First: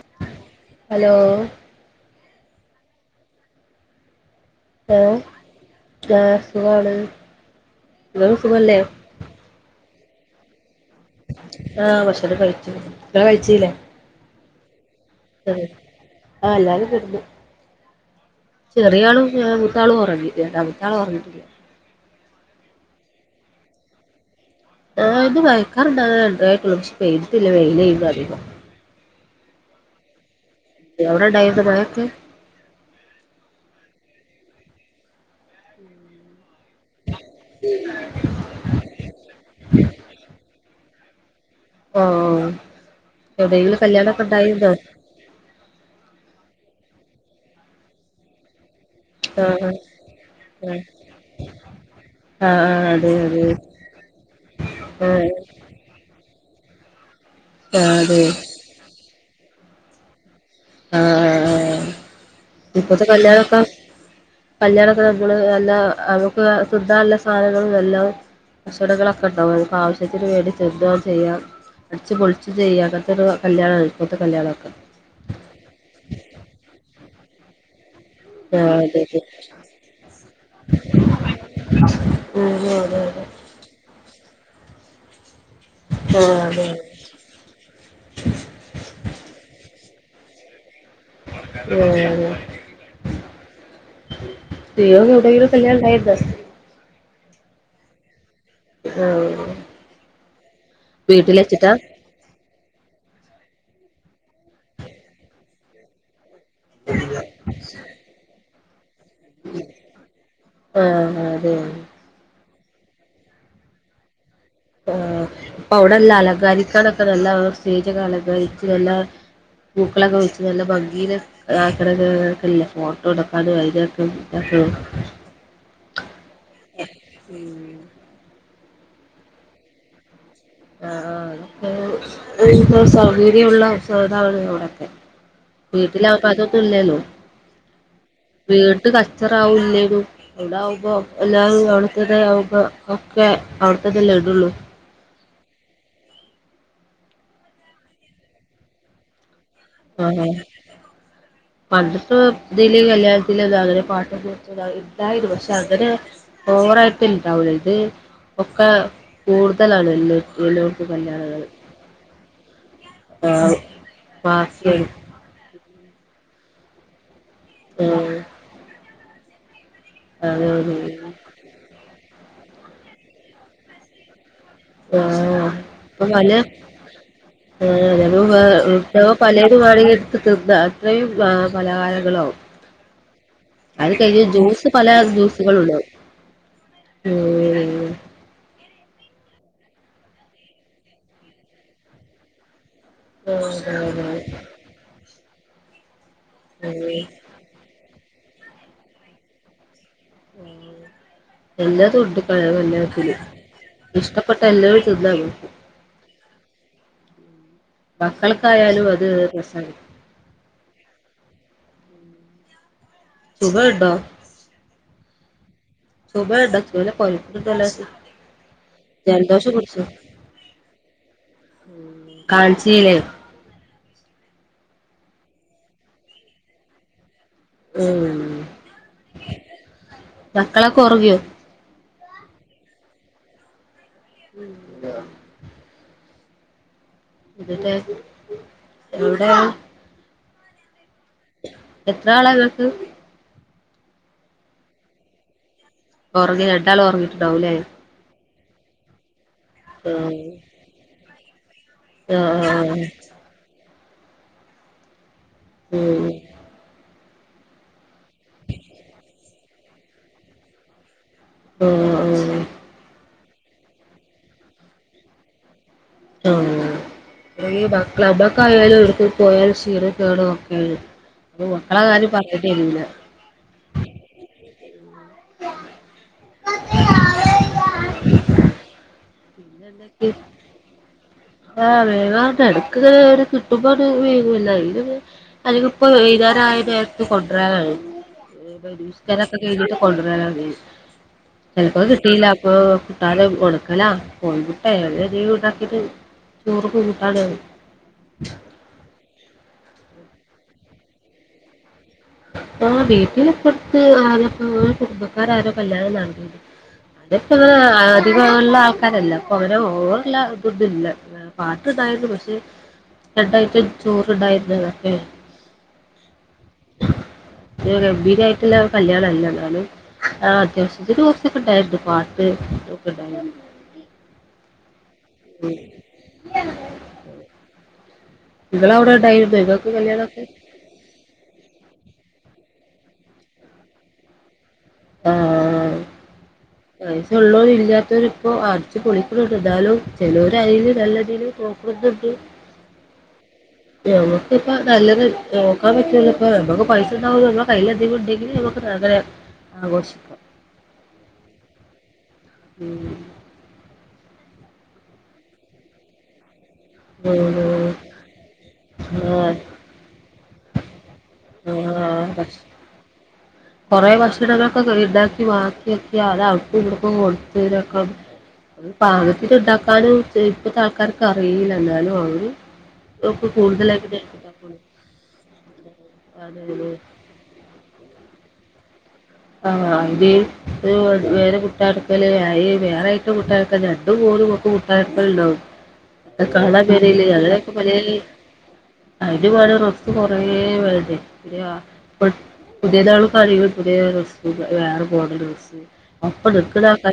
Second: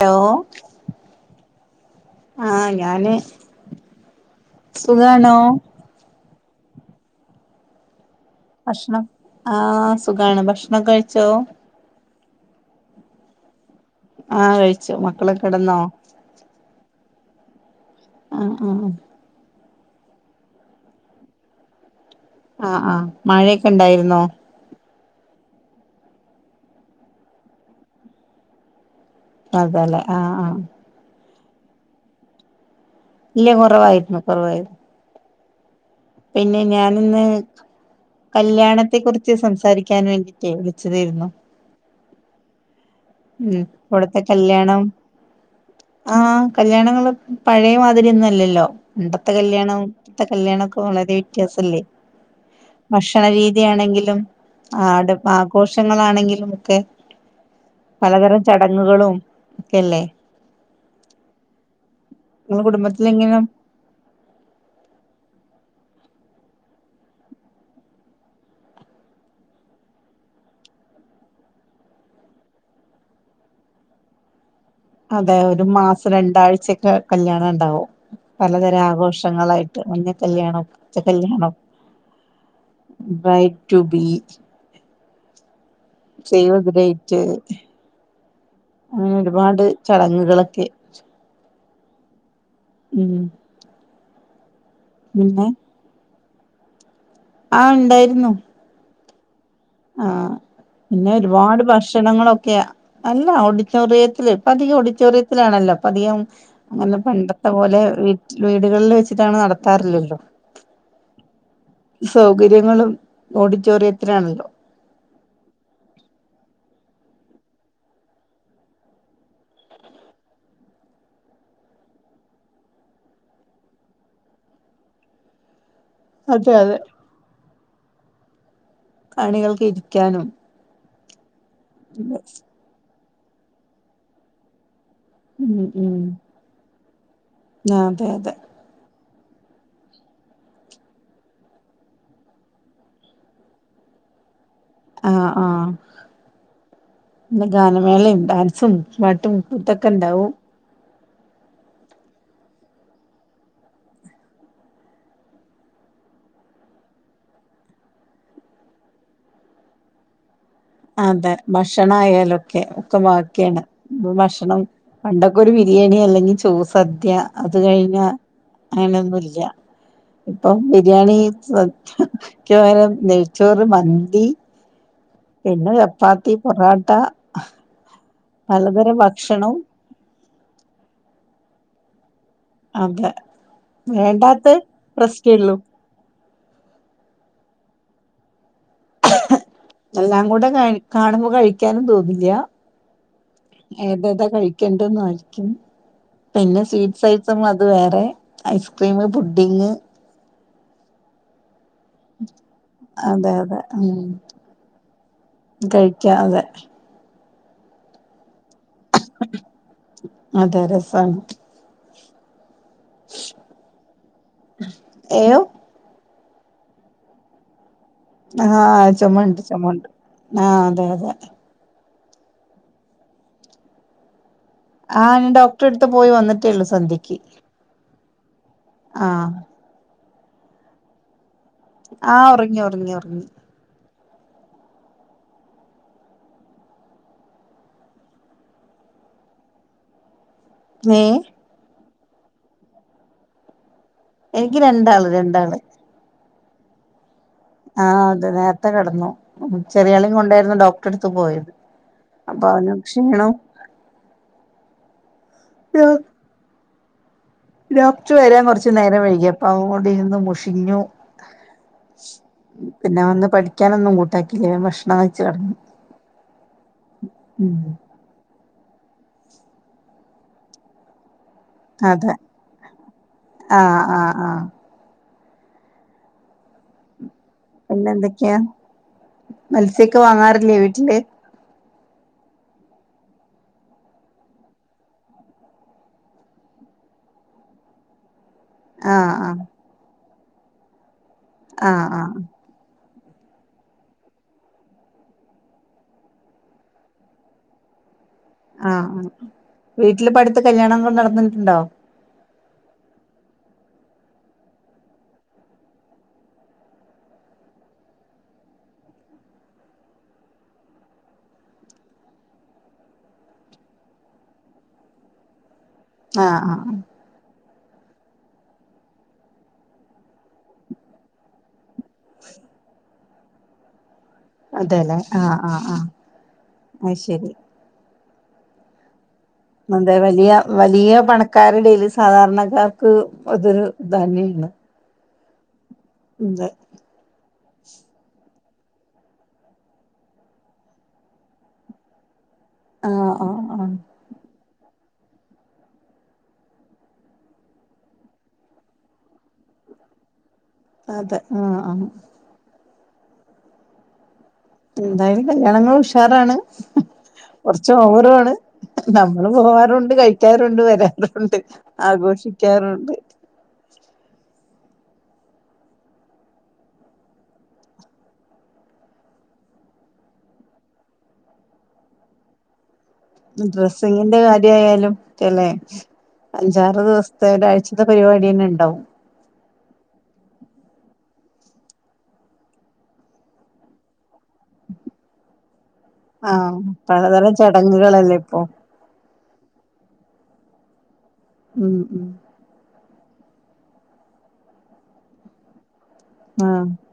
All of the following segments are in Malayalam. ഹലോ ഹലോ ആ ഞാന് സുഖാണോ ഹലോസുഖാണ് ഭക്ഷണം ആഹ് സുഖാണ് ഭക്ഷണക്കെ കഴിച്ചോ ആ ഭക്ഷണക്കെ കഴിച്ചു നിങ്ങള് കഴിച്ചീലെ ആ കഴിച്ചു മക്കളൊക്കെക്കിടന്നോ ആ എല്ലാരും കിടന്നു ആഹ് ആഹ് ചെറിയ ആളും ഞാനും ഒരാള്ഉറങ്ങി രണ്ടാമത്താള് ഉറങ്ങിട്ടില്ല ആഹ് ആഹ് മഴയെക്കെ ഉണ്ടായിരുന്നോ ആ അന്ന് മഴക്കാറുണ്ടാവണ്ടായിട്ടുള്ളു ക്ഷെ പെയ്തില്ലാ വെയിലില്ലധികം അതല്ലെ ആഹ് ആഹ് എവിടെണ്ടായിരുന്നു മഴയത്ത് ഇല്ല കുറവായിരുന്നു കുറവായിരുന്നു പിന്നെ ഞാനൊന്ന് കല്യാണത്തെ കുറിച്ച് സംസാരിക്കാൻ വേണ്ടിട്ടേ വിളിച്ചതായിരുന്നു ഓ ഉം എവിടെങ്കിലും കല്യാണക്കെ ഉണ്ടായിരുന്നോ ആ കല്യാണങ്ങള് പഴയമാതിരി ഒന്നുല്ലല്ലോ മുമ്പത്തെ ആഹ് കല്യാണം പ്പത്തെ കല്യാണക്കെ ആഹ് വളരെ വ്യത്യാസല്ലേ ആഹ് ആഹ് അതെ അതെ ഭക്ഷണരീതിയാണെങ്കിലും ആട് ആഹ് ആഘോഷങ്ങളാണെങ്കിലും ഒക്കെ ആഹ് അതെ പലതരം ചടങ്ങുകളും ഒക്കെല്ലേ ആഹ് നിങ്ങളെ ഹ്ത്ത ഇപ്പത്തെ കുടുംബത്തിലെങ്ങനെ കല്യാണക്കെ കല്യാണത്തിന് നമ്മള് എല്ലാ അവുക്ക് സുദ്ധല്ല സാധനങ്ങളും എല്ലാം കച്ചടകളൊക്കെ ഉണ്ടാവും അതിപ്പ ആവശ്യത്തിന് വേടിച്ചെന്തും ചെയ്യാം അടിച്ച് പൊളിച്ച് ചെയ്യാത്തൊരു കല്യാണ് ഇപ്പത്തെ കല്യാണക്കെ അതെ ഒരു മാസം രണ്ടാഴ്ചക്കെ കല്യാണം ഉണ്ടാവും ആഹ് പലതരം അതെ അതെ ആഘോഷങ്ങളായി മഞ്ഞ കല്യാണം പച്ച കല്യാണം ഉം അതെ അതെ ബൈടുബി ആഹ് അതെ സേവ്ദഡേറ്റ് അങ്ങനെ ഒരുപാട് ചടങ്ങുകളൊക്കെ [inaudible] ഉം [inaudible] പിന്നെ എവിടെങ്കിലും കല്യാണം ഉണ്ടായിരുന്നോ ആ ഉണ്ടായിരുന്നു ആ ആ പിന്നെ ഒരുപാട് ഭഷ ക്ഷണങ്ങളൊക്കെയാ അല്ല ഓഡിറ്റോറിയത്തില് പ്പധികം ഓഡിറ്റോറിയത്തിലാണല്ലോ പ്പധികം അങ്ങനെ പണ്ടത്തെ പോലെ വിറ്റ് വീടുകളിൽ വെച്ചി ട്ടാണ് നടത്താറില്ലല്ലോ ആഹ് അതെ സൗകര്യങ്ങളും ഓഡിറ്റോറിയത്തിനാണല്ലോ ആ പ്പവിടെ എല്ലാം അലങ്കരിക്കാനൊക്കെ നല്ല സ്റ്റേജൊക്കെ അലങ്കരിച്ച് നല്ല പൂക്കളൊക്കെ വെച്ച് നല്ല ഭംഗീല് ആക്കനല്ലേ ആക്കണില്ല ഫോട്ടോ എടുക്കാനും അയിനൊക്കെ [inaudible] അതെ അതെ ഉം [unintelligible] കാണികൾക്ക് ഇരിക്കാനും ആ ആ് അതൊക്കെന്ത സൗകര്യമുള്ളസതക എവിടൊക്കെ ഉം ഉം [unintelligible] പതോ തുുള്ളേുന്നു ആ അതെ അതെ വീട്ട് കച്ചറ ആാവല്ലേനു എവിടെ ആകുമ്പോ എല്ലാവരും അവിടുത്തത ആവുമ്പോ ഒക്കെ അവിടുത്തതെല്ലാം ഇടുള്ളൂ ആഹ ആഹ ഗാനമേളയും ഡാൻസും പാട്ടും ഇതൊക്കെ ആഹ ഉണ്ടാവും മന്ത്ത്രത് ഇല കല്യാണത്തി അങ്ങനെ പാട്ടത്ത ഇണ്ടായിരുന്നു പക്ഷെ അങ്ങനെ ഓവറായിട്ട് ഉണ്ടാവുള്ളൂ ഇത് ഒക്കെ കൂടുതലണല്ലരിക്കലും അതെ ഭക്ഷണ ആയാലൊക്കെ ഒക്കെ ആഹ് ബാക്കിയാണ് ഭക്ഷണം ബാക്കിയാണ് പണ്ടൊക്കെ ഒരു ബിരിയാണി അല്ലെങ്കിൽ ചൂ സദ്യ അത് കഴിഞ്ഞ ആഹ് അങ്ങനെയൊന്നും ഇല്ല ഇപ്പൊ അതാണ് ബിരിയാണി ഒം നെയഴ്ച്ചോറ് മന്തി ആഹ പിന്നെ ചപ്പാത്തി പൊറോട്ട ആ അ ഉവ പലും ഭക്ഷണവും വണ അത്രയും പലഹാരങ്ങളും അതെ അത് കഴിഞ് വേണ്ടാത്ത ജ്യൂസ് പല പ്രശ്നേള്ളൂ ജ്യൂസുകള ഉടും എല്ലാം കൂടെ കാണുമ്പോ കഴിക്കാനും തോന്നില്ല ആഹ് അതാണ് ഏതതാ അതാണ് കഴിക്ക ണ്ട ആയിരിക്കും പിന്നെ ഉം സ്വീറ്റ്യി അത് വേറെ ഐസ്ക്രീം പുഡിങ് എന്താ ണ്ട് ക എല്ലാത്തിും അതെ അതെ ഉം ഇഷ്ടപ്പെട്ട എല്ലാവരും തിന്ന കഴിക്കാ അതെ മക്കൾക്കായാലും അത് രസമാണ അതെ രസമാണ് ശുഭ എണ്ട ഏയോ ശുഭ എണ്ട കോല്ല ആഹ് ചുമണ്ട് ചുമണ്ട് ആഹ അതെ അതെ കാണിച്ചിലെ ആഹ് ഞാൻോക്ടറെ എടുത്ത് പോയി വന്നിട്ടേള്ളു സന്ധ്യയ്ക്ക് ഉ ആഹ മക്കളൊക്കെ ഉറുങ്ങിയോ ആഹ് ഉറങ്ങി ഉറങ്ങി ഉറങ്ങി ഉം [inaudible] [inaudible] ഇട്ട എവിടെ [unintelligible] ഏ എത്ര ആളാ ഇങ്ങക്ക് എനിക്ക് രണ്ടാള് രണ്ടാള് ഉറങ്ങി രണ്ടാളുംഉറങ്ങിട്ടുണ്ടാവൂല്ലേ ആഹ് അതെ നേരത്തെ കിടന്നു ചെറിയളെ ആഹ് കൊണ്ടായിരുന്നു ഡോക്ടറെ ടുത്ത് പോയത് അപ്പൊ അവന ആഹ് ക്ഷീണംോ ഉം ഡോക്ട വരാൻ കുറച്ച് നേരം വൈകി അപ്പ അതുകൊണ്ട് ഇരുന്ന് മുഷിഞ്ഞു ആഹ് പിന്നെ വന്ന് പഠിക്കാനൊന്നും കൂട്ടാക്കില്ലേ വേഗം ഭക്ഷണം കഴിച്ച്. കടന്നു ആ ഞമ്മക്ക ആയാലും എടുക്ക പോയാലും ചീറ കേേട ഒക്കെ അപ്പ മക്കളെ കാര്യം പറഞ്ഞിട്ട് ഇരുല്ല ആഹ ആഹ് ആഹ [unintelligible] [inaudible] പിന്നെ എന്തൊക്ക്യാ പിന്നെ മത്സ്യൊക്കെ എന്തൊക്കെ വാങ്ങാറില്ലേ വീട്ടില് ആഹ് വേങ്ങാർണ്ട് എടക്ക് ഇങ്ങനെ ഒരു കിട്ടുമ്പാണ്ട് വേങ്ങും [unintelligible] അല്ലങ്കിപ്പോ എഴുതാനായ പേരത്തി കൊണ്ടുവരാൻ ആണ് ആഹ് ആഹ് [unintelligible] കൊണ്ടുവരാന ചെൽപ്പത് ആഹ് ആഹ് കിട്ടിയില്ല ആഹ് [unintelligible] ഒണക്കലാ കോഴിമുട്ടേ അതേതേലുണ്ടാക്കീട്ട് [unintelligible] ആഹ് ആഹ്. വീട്ടില് ഇപ്പട്ത്ത് കല്യാണങ്ങളും നടന്നി ണ്ടോ ആഹ് വീട്ടില് ഇപ്പടുത്ത് ആരപ്പോ കുടുംബക്കാരാരോ കല്യാണം നട്നീന്നു ഇപ്പ അധികള്ള ആൾക്കാരല്ല അപ്പൊ അവന ഓള് ള്ള ത് ത്ല്ലാ പാട്ടുണ്ടായിരുന്നു പക്ഷേ രണ്ടായിട്ടം ചോറുണ്ടായിരുന്നു അതൊക്കെ ആഹ് ആഹ് എഹ് ഗംഭീരായിട്ടുള്ള കല്യാണല്ല ന്നാലും ആഹ് അത്യാവശ്യത്തിന് കൊറച്ചൊക്കെ ഉണ്ടായിരുന്നു പാട്ട് ഒക്കെണ്ടായിരുന്നു അതെല്ലേ ആഹ് ആഹ് ആഹ് അയ് ശെരി ഇങ്ങളവടെണ്ടായീണോ ഇ അതെ വലിയ വലിയ പണക്കാരെടേൽ സാധാരണക്കാർക്ക് അതൊരു [unintelligible] ആഹ് തെ വയസുള്ളോരും ഇല്ലാത്തോരി ഇപ്പോ അടിച്ച്പൊളിക്കുന്നുണ്ട് എന്താലും ചിലര് അതിൽ നല്ലതീല് [unintelligible] ആഹ് ആഹ് ആഹ് ഞാനോ പ്പ നല്ലൊരു ഏഹ് നോക്കാൻ പറ്റ ഇപ്പ നമ്മുക്ക് പൈസ ഉണ്ടാവോ നമ്മുടെ കയ്ൽ അധികം ഉണ്ടെങ്കില് നമുക്ക് അങ്ങനെ ആഘോഷ അതെ ആഹ് ആഹ് ഉം എന്തായാലും കല്യാണങ്ങൾ ഉഷാറാണ് [unintelligible] ചോവറു ആണ് നമ്മള് ആ പോവാറുണ്ട് കഴിക്കാറുണ്ട് വരാറുണ്ട് ആഘോഷിക്കാറുണ്ട് കുറെേ ഭക്ഷണങ്ങളൊക്കെ ണ്ടാക്കി വാക്കിയാക്കി അത് അവ്ടുക്കും ഇവടക്കും കൊടുത്തതിനൊക്കെ അത് പാകത്തിന്ണ്ടാക്കാനും ഇപ്പത്തെ ആൾക്കാർക്ക് അറിയില്ല എന്നാലും അവര് ഒക്കെ ഉം കൂടുതലായിട്ട് ഡ്രെസ്സിങ്ങിന്റെ കാര്യയാലും ക്കെല്ലെ അഞ്ചാറ് ദിവസ പ്പൊ ഒരാഴ്ചത്തെ പരിവാട്യെന്നെണ്ടാവും ആഹ് [unintelligible] കൂട്ടായക്കല്ണ്ടാവും അത് ആഹ് കാണാൻ പേരല്ല പലതരം ഞങ്ങളെയൊക്കെ പലേ ചടങ്ങുകളല്ലേ ഇപ്പൊ അയ്ന് വാണേ റെസ്സ് കൊറേ ഉം ഉം [unintelligible] [unintelligible] ക്കെ വാറെ മാണം റെസ്സ് ആഹ്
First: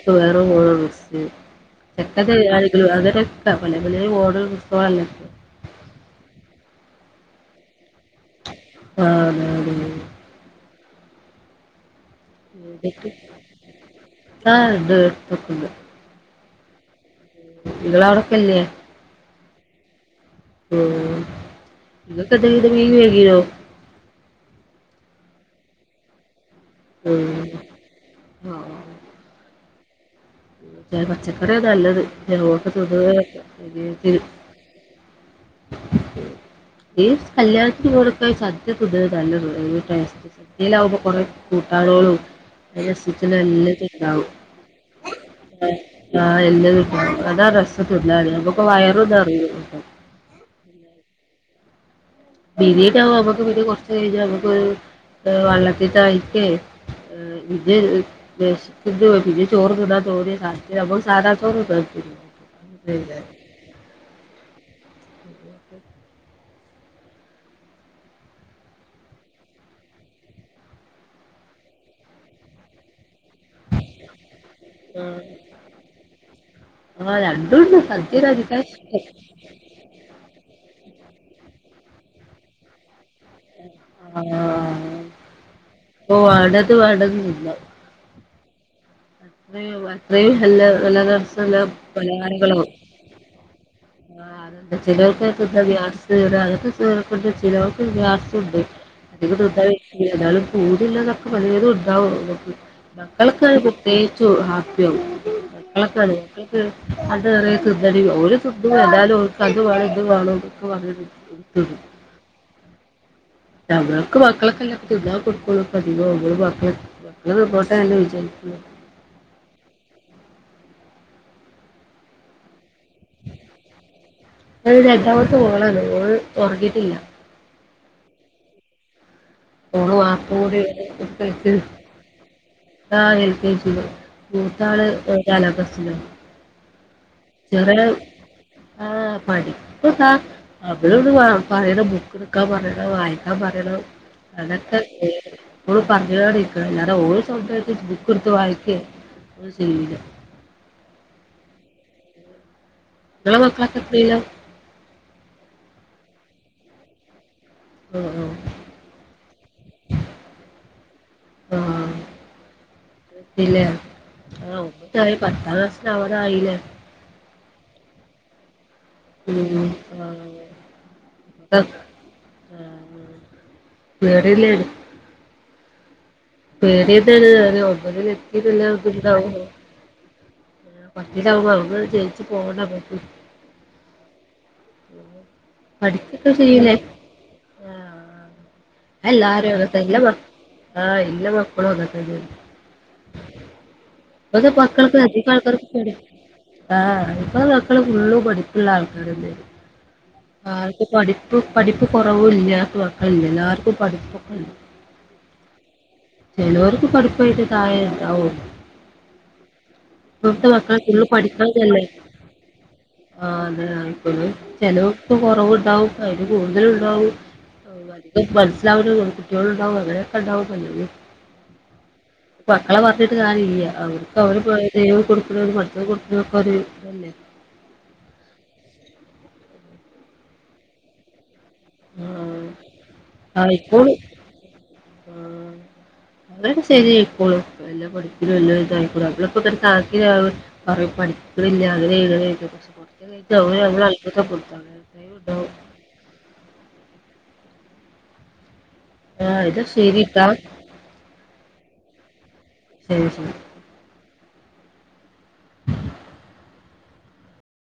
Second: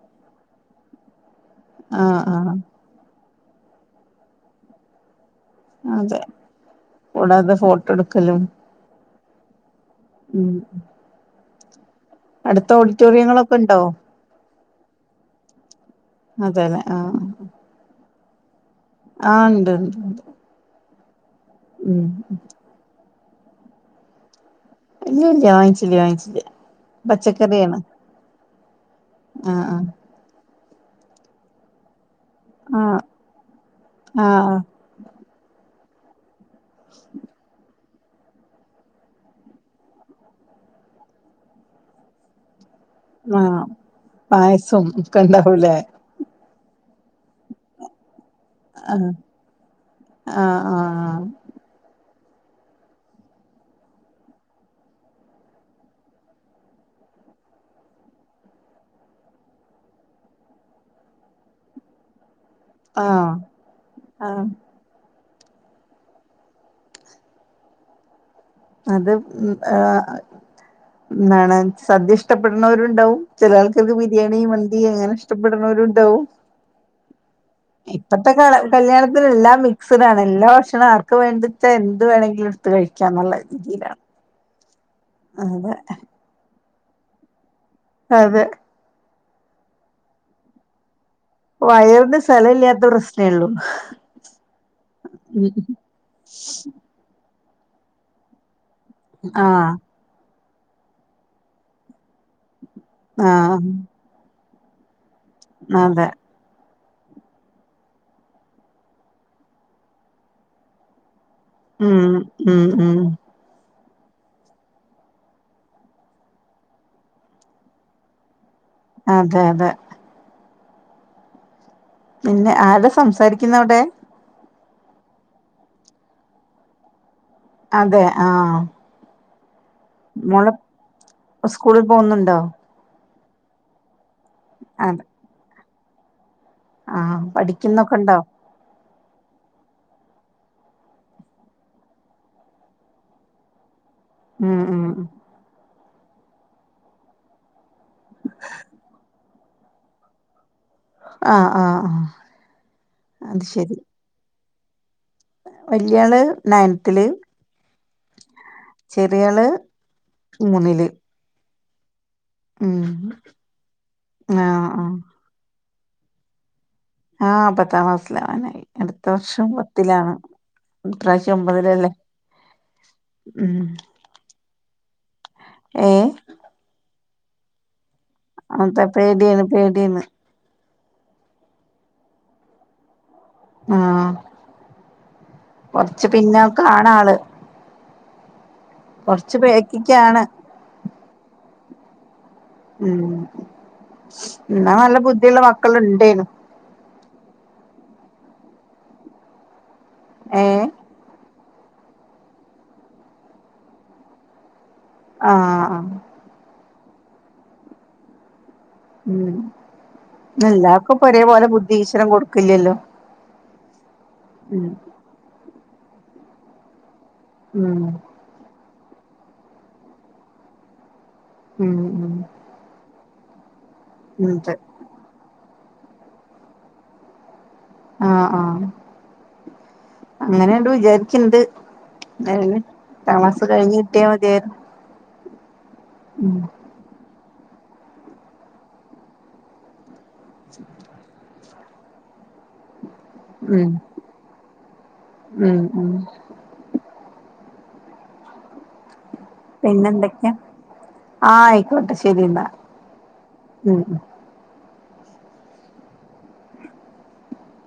[unintelligible] ആഹ് ആഹ് ഇല്ല അതെരെ [unintelligible] അതെ കൂടാതെ ഫോട്ടോട്ക്കലും ആതെ ടീ ഉം ഉം അട്ത്ത് ഓഡിറ്റോറിയങ്ങളൊക്കെ ണ്ടോ? അത് പറ്റില്ല അതെല്ലെ ആഹ് നിങ്ങളാടെക്കെല്ലേ ആഹ് ഇണ്ട് ഉം ഇന്ന്പ്പൊ [unintelligible] ങ്ങിന് വെരോ? ഇല്ലില്ല വാങ്ങ്ച്ചില്ല വാങ്ങ്ച്ചില്ല ഉം പച്ചക്കറിയാണ്. ആഹ് ആഹ് പച്ചക്കറിയ നല്ലത് ആഹ് ആഹ് [unintelligible] ഈസ്‌ കല്ല്യാൺ ഇവിടുത്തെ സദ്യ പൊതുവെ നല്ലതാ വയങ്കര ടേസ്റ്റ സദ്യെലാവുമ്പ കൊറെ കൂട്ടാനോളു കല്ല്യാൺ സിൽസിന്റെ നല്ലത്ണ്ടാവും. പായസോം ക്കെണ്ടാവൂലേ? ആഹ് എല്ലെതുണ്ടാവും അതാരെസം പെരുന്നാളിന് നമുക്കു വയറു ആഹ് നെറയും. ആഹ് ആഹ് ബിരീണി ആവ്മ്പം അമ്മക്ക് പിന്നെ കൊറച്ചഴിഞ്ഞാ അമ്മക്കൊരു വള്ളത്തിൻ ദാഹിക്കേ ആഹ് ഇത് വെശ്ക്കുന്നു പിന്നേം ചോറ് തിന്നാൻ തോന്നിയ [unintelligible] അമ്മള് സാധാ ചോറ് തിന്നാൻ തോന്നും. ആഹ് ആഹ് അത് ഉം ആഹ് ന്താണ് സദ്യ ഇഷ്ടപ്പെടുന്നവരുണ്ടാവും ചെല ആൾക്കാർക്ക് ബിരിയാണി മന്തി അങ്ങനെ ആഹ് ഇഷ്ടപ്പെടുന്നവരുണ്ടാവും. ആഹ് രണ്ടുണ്ട് സദ്യ ഇപ്പത്തെ കാല കഴിക്കാൻ ഇഷ്ടം കല്യാണത്തിനെല്ലാം ബി സ്ഡാണ് എല്ലാക്ഷണ ആർക്ക് വേണ്ടിച്ചെ എന്ത് വേണങ്കിലും എടുത്ത് കഴിക്കാന്നുള്ള രീതിലാണ്. ആഹ് അതെ. ഓ വാണ്ടത് വാണ്ടത് തിന്നാം. അതെ. ത്രേയും അത്രയും എല്ല നല്ലതാ വയറിന് സ്ഥലല്ല്യാത്ത പ്രശ്നേള്ളു. ആഹ് അതന്നെ ചിലർക്കക്കെ ഗ്യാസ് കേറാ [unintelligible] ഇപ്പഴ്ത്തെ ചിലോർക്ക് ഗ്യാസുണ്ട് അധികം തിന്നാലേ. ആഹ് എങ്കിലു എന്നാലും പൂതിള്ളതൊക്കെ പലേതുണ്ടാവും മ്മക്ക് മക്കളക്കെ ആഹ് തെയ്ച്ചു ഹാപ്പിയാവും അതെ മക്കളക്കെണങ്കി മക്കളക്കെ ക്ക് അത് വേണേ തിന്നടി ഓല് തിന്നു എന്നാലു ഓൽക്ക് അതുവാണം ഇത് വാണന്നൊക്കെ പറഞ്ഞിട്ട് ഉം ഉം ഉം നമ്മളൊക്ക് മക്കളക്കല്ലേ തിന്നാൻ കൊടുക്കുള്ളൂ അധികോം മ്മള് മക്കള മക്കള് തിന്നോട്ടെല്ലേ വിചാരിക്കുവ. അതെ അതെ. പിന്നെ ആരാ സംസാരിക്കുന്നവിടെ? അത് രണ്ടാമത്തെ മോളാണ് ഓൾ ഒറങ്ങിട്ടില്ല. അതെ ആഹ്. [unintelligible] മോള് സ്കൂളിൽ പോകുന്നുണ്ടോ ആഹ് എൽ കെ ജി ല് മൂത്ത ആള് അതെ നാലാം ക്ലാസില. ആഹ് ചെറിയ പഠിക്കുന്നൊക്കെ ഉണ്ടോ ആഹ് പഠിപ്പ് സാ അവളോട് ആഹ് പറയണം ബുക്കെടുക്കാൻ പറയണ വായിക്കാൻ പറയണം. ഉം അതക്കെ ഉം [unintelligible] അല്ലാതെ ഓള് സ്വന്തം ബുക്കെടുത്ത് വായിക്കെ അങ്ങനൊന്നും ചെയ്യൂല. ആഹ് ആഹ് ങ്ങളെ അത് മക്കളക്കെ എത്രേയ്ലാ? വല്ല്യാള് ണയൻത്തില്. ആഹ് ആഹ് ചെറിയാള് മൂന്നില്. ആഹ് ഉം അത്രെത്തിലേ ആഹ് ഒമ്പതായ പത്താം ക്ലാസ്സി നാവാറായിലെ? ആഹ് പത്താം ക്ലാസ്സിലാവാനായി. അടുത്ത വർഷം ഉം പത്തിലാണ് ഇപ്രാവശ്യം ആഹ് ഒമ്പതിലല്ലേ [unintelligible] വേറില്ലേനു ഏ വേറതാണ് ഒമ്പതിൽ അതാ എത്തില്ലക്ക ഇതാവും പേടിയാണ് വേണം പേടിയാണ് പതിലാവുംമ്പ അവടുന്ന് ജയിച്ചു പോവണ്ട അവ്ക് ആഹ പഠിച്ചിട്ട് സീനെ പിന്നോക്കാണ് ആള് കൊറച്ച് എല്ലാരും അങ്ങനെ തന്നെ എല്ല ബേക്കിക്കാണ് മക്ക ആഹ് എല്ല മക്കളും അങ്ങനെ തന്നെണ് ഉം എന്നാ നല്ല മക്കൾക്ക് അധികം ബുദ്ധിയുള്ള ആൾക്കാർക്ക് മക്കൾ പേടി ഉണ്ടേനു ആഹ് ഇപ്പൊ മക്കള് ഫുള്ള് പഠപ്പുള്ള ആൾക്കാരെന്നെ ആ ഏഹ് പഠിപ്പ് പഠിപ്പ് കുറവ് ഇല്ലാ മക്കളില്ല ആക എല്ലാർക്കും പഠിപ്പൊക്കെണ്ട് ആ ആ ചിലോർക്ക് പഠിപ്പായിട്ട് കാര്യം ഉണ്ടാവും ഉം മക്കള് എല്ലാവർക്കും ഇപ്പ ഫുള്ള് ഒരേപോലെ പഠിക്കണതല്ലേ ബുദ്ധിഈശ്വരം കൊടുക്കില്ലല്ലോ ആ അതെ അങ്ങനെ തന്നെ ഉം ചെലോർക്കു കൊറവുണ്ടാവും അതിന് കൂടുതല ഉണ്ടാവും ഉം ഓ പഠിപ്പ്‌ മനസ്സിലാവുന്ന കുട്ടികള ഉണ്ടാവും അങ്ങനെയൊക്കെ ഉണ്ടാവുംല്ലത് [inaudible] മക്കളെ പറഞ്ഞിട്ട് കാര്യില്ല അവർക്ക് ഉണ്ട് അവര് ദൈവം കൊടുക്കണ പഠിത്തം കൊടുക്കണേ ഒക്കെ ഒരു ഇതല്ലേ ആഹ ആഹ അങ്ങനെയണ്ട് വിചാരിച്ണ്ട് ആഹ് അതിന് പത്താം ക്ലാസ് കഴിഞ്ഞ് കിട്ടിയാൽ മതിയാർന്നു [unintelligible] ശരിയയിക്കോളും എല്ലാം പഠിക്കും എല്ലാം ഇതായിക്കോടും അത് അപ്പൊ തന്നെ സാര്ഠി ഇല്ലാതെ ഇ കൊറച്ച് പൈസ അവള് ഉം അവിടെ കൊടുക്കാന് ഉം ഉം ആഹ് എന്നാ ശരിട്ടാ പിന്നെന്തൊക്കെയാ ആഹ ആയിക്കോട്ടെ ശരി എന്നാ ശരി ശരി ഉം